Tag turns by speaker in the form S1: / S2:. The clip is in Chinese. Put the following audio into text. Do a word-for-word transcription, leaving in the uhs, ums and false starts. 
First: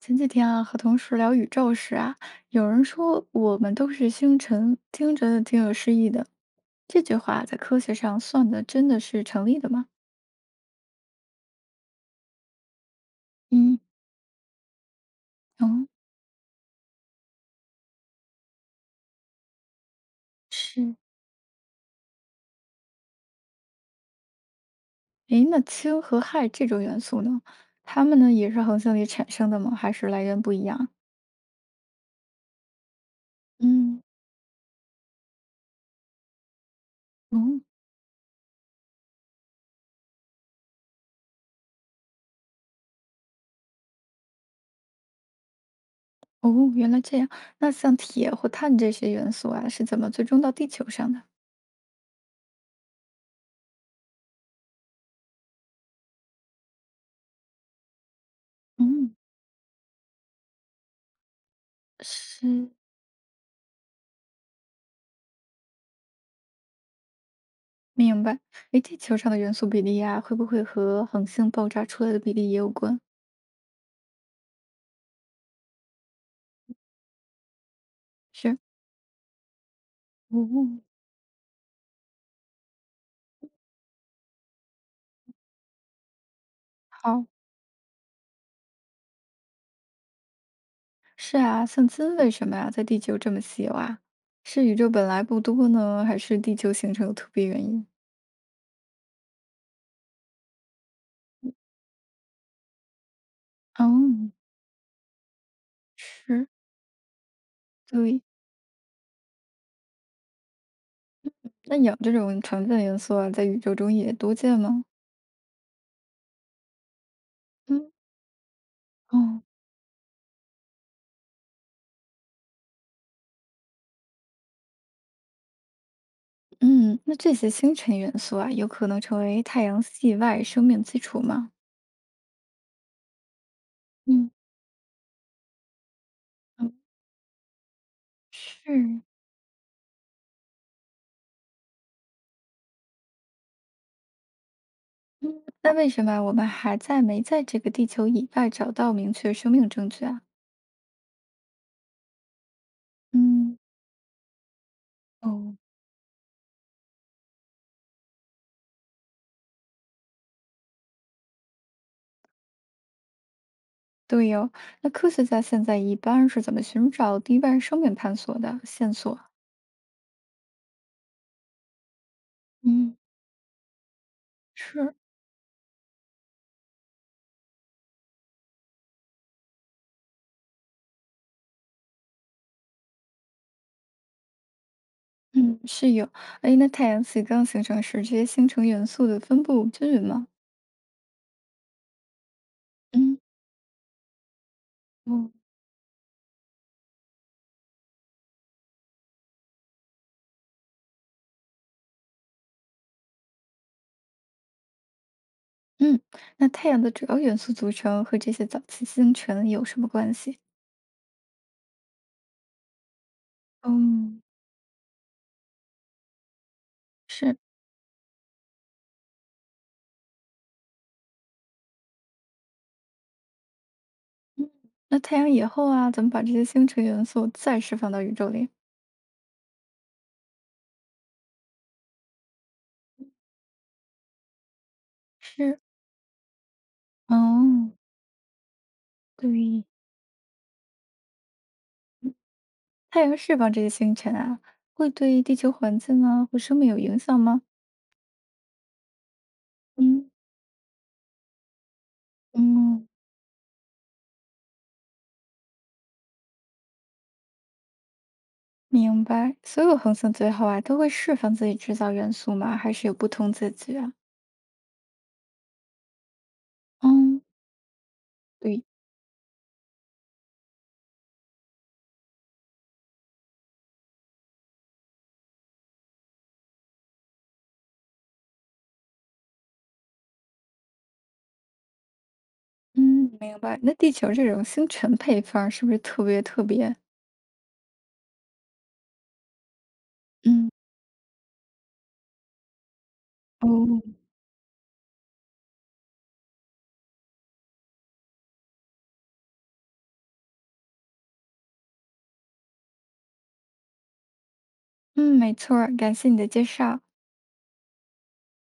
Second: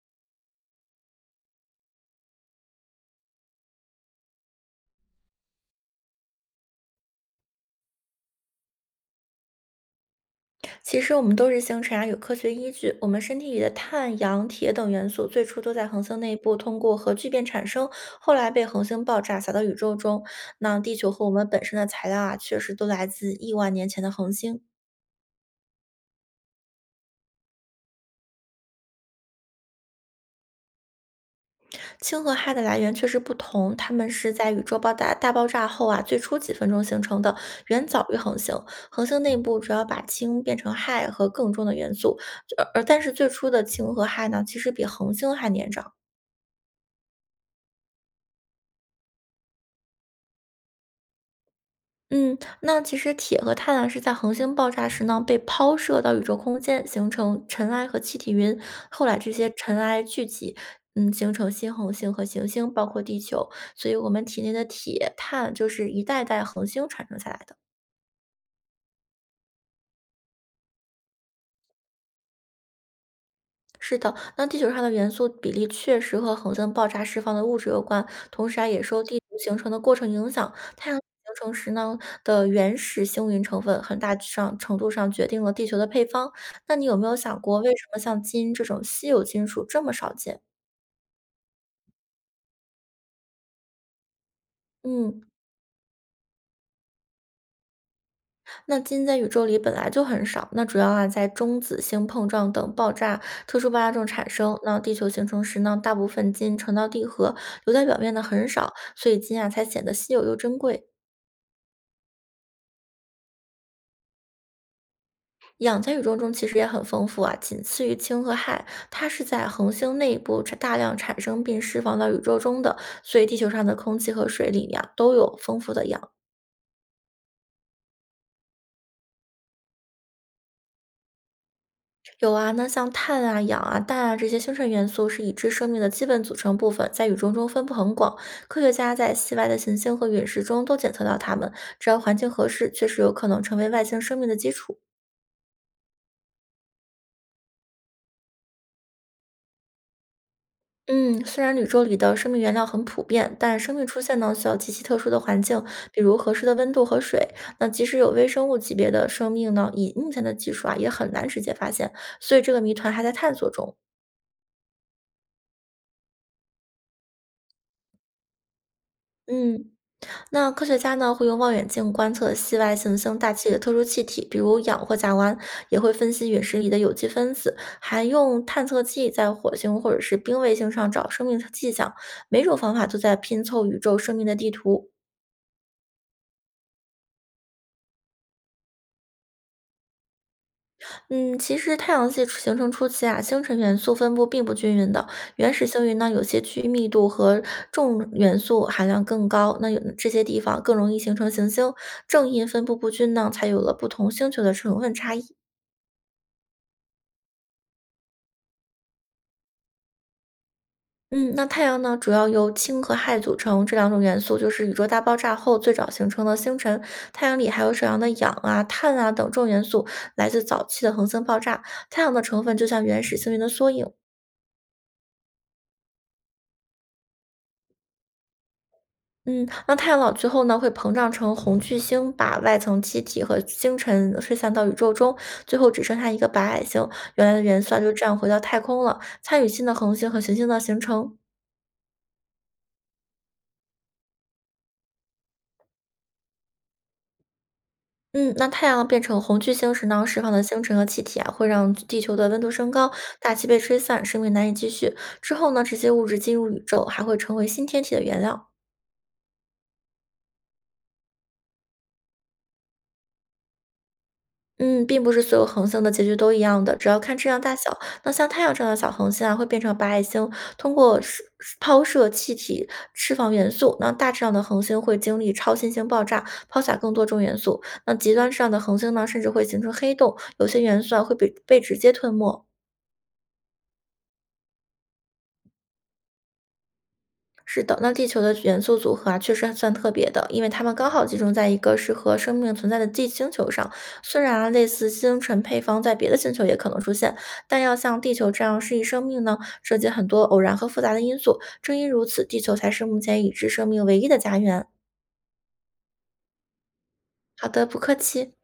S1: 前几天啊，和同事聊宇宙时啊，有人说我们都是星辰，听着挺有诗意的。这句话在科学上算的真的是成立的吗？
S2: 其实我们都是星辰啊有科学依据。我们身体里的
S1: 嗯。
S2: 碳、氧、铁等元素最初
S1: 哦。
S2: 都在恒星内部通过核聚变产生，后来被恒星爆炸洒到宇宙中。那
S1: 是。
S2: 地球和我们本身的材料啊，确实都来自亿万年前的恒星。
S1: 诶，那氢和氦这种元素呢，它们呢也是恒星里产生的吗？还是来源不一样？
S2: 氢和氦的来源确实不同，它
S1: 嗯。
S2: 们是在宇宙爆炸大爆炸后啊，最初几分钟形成的，
S1: 哦。
S2: 远早于恒星。恒星内部主要把氢变成氦和更重的元素，而而但是最初的氢和氦呢，其实比恒星还年长。
S1: 哦，原来这样。那像铁或碳这些元素啊，是怎么最终到地球上的？
S2: 嗯，那其实铁和碳啊是在恒星爆炸时呢被抛射到宇宙空间，形成尘埃和气体云。后
S1: 嗯。
S2: 来这些尘埃聚集，嗯，形成新恒星和行
S1: 是。
S2: 星，包括地球。所以我们体内的铁、碳就是一代代恒星传承下来的。
S1: 明白。诶，地球上的元素比例啊，会不会和恒星爆炸出来的比例也有关？
S2: 是的，那地球上的元素比例确实和恒星爆炸释放的物质有关，同
S1: 是。
S2: 时啊也受地球形成的过程影响。
S1: 哦。
S2: 太阳形成时呢的原始星云成分，很大上程度上决定了地球的配方。那你有没有
S1: 好。
S2: 想过，为什么像金这种稀有金属这么少见？
S1: 是啊。像氢为什么呀、在地球这么稀有啊？是宇宙本
S2: 嗯，
S1: 来不多呢，还是地球形成有特别原因？
S2: 那金在宇宙里本来就很少，那主要啊在中子星碰撞等爆炸、特殊爆炸中
S1: 哦。
S2: 产生。那地球形成时呢，大部分
S1: 是。
S2: 金沉到地核，留在表面
S1: 对。
S2: 的很少，所以金啊才显得稀有又珍贵。
S1: 那氧这种成分元素啊，在宇宙中也多见吗？
S2: 氧在宇宙中其实也很丰富啊，仅次
S1: 嗯。
S2: 于氢和氦，它是
S1: 哦。
S2: 在恒星内部产大量产生并释放到宇宙中的，所以地球上的空气和水里呀、都有丰富的氧。
S1: 嗯，那这些星辰元素啊，有可能成为太阳系外生命基础吗？
S2: 有啊，那像碳啊、氧啊、氮啊这
S1: 嗯。
S2: 些星辰元素是已知生命的基本组成
S1: 嗯。
S2: 部分，在宇宙中分布很广。科学家
S1: 是。
S2: 在系外的行星和陨石中都检测到它们，只要环境合适，确实有可能成为外星生命的基础。
S1: 嗯，那为什么我们还在没在这个地球以外找到明确生命证据啊？
S2: 嗯，虽然宇宙里的生命原料很普遍，
S1: 嗯。
S2: 但生命出现呢需要极其特殊的环
S1: 哦。
S2: 境，比如合适的温度和水。那即使有微生物级别的生命呢，以目前的技术啊，也很难直接发现，所以这个谜团还在探索中。
S1: 对哦，那科学家现在一般是怎么寻找地外生命探索的线索？
S2: 嗯，那科学家呢会用望远镜观测系外
S1: 嗯。
S2: 行星大气里的特殊气体，比如氧
S1: 是。
S2: 或甲烷，也会分析陨石里的有机分子，还用探测器在火星或者是冰卫星上找生命迹象。每种方法都在拼凑宇宙生命的地图。
S1: 嗯，是有。哎，那太阳系刚形成时，这些星辰元素的分布均匀吗？
S2: 嗯，其实太阳系形成初期
S1: 嗯。
S2: 啊，星辰元素分布并不均匀的。
S1: 哦。
S2: 原始星云呢，有些区域密度和重元素含量更高，那有这些地方更容易形成行星。正因分布不均呢，才有了不同星球的成分差异。
S1: 嗯，那太阳的主要元素组成和这些早期星辰有什么关系？
S2: 嗯，那太阳呢，主要由氢和氦组成，
S1: 哦。
S2: 这两种元素就是宇宙大爆炸后最早形成的星辰。太
S1: 是。
S2: 阳里还有少量的氧啊、碳啊等重元素，来自早期的恒星爆炸。太阳的成分就像原始星云的缩影。
S1: 嗯，那太阳以后啊，怎么把这些星辰元素再释放到宇宙里？
S2: 嗯，那太阳老最后呢，会膨胀成红巨星，把外层气体和星辰吹散到宇宙中，最
S1: 是。
S2: 后只剩下一个白矮星。原来的元
S1: 哦。
S2: 素啊就这样回到太空了，参与
S1: 对。
S2: 新的恒星和行星的形成。
S1: 嗯太阳释放这些星辰啊，会对地球环境啊或生命有影响吗？
S2: 嗯，那太阳变成红巨星时呢，
S1: 嗯。
S2: 释放的星辰和气体啊，会让地球的温度升
S1: 嗯。
S2: 高，大气被吹散，生命难以继续。之后呢，这些物质进入宇宙，还会成为新天体的原料。
S1: 明白。所有恒星最后啊，都会释放自己制造元素吗？还是有不同结局啊？
S2: 嗯，并不是所有恒星的结局都一样的，只要看
S1: 嗯。
S2: 质量大小。那像太阳
S1: 对。
S2: 这样的小恒星啊，会变成白矮星，通过释抛射气体释放元素。那大质量的恒星会经历超新星爆炸，抛洒更多重元素。那极端质量的恒星呢，甚至会形成黑洞，有些元素啊会被被直接吞没。
S1: 嗯。明白。那地球这种星辰配方是不是特别特别？
S2: 是的，那地球的元素组合啊，确实还算特别的，因
S1: 嗯。
S2: 为它们刚好集中在一个适合生命存在的地星
S1: 哦。
S2: 球上。虽然啊类似星辰配方在别的星球也可能出现，但要像地球这样适应生命呢，涉及很多偶然和复杂的因素。正因如此，地球才是目前已知生命唯一的家园。
S1: 嗯，没错儿，感谢你的介绍。
S2: 好的，不客气。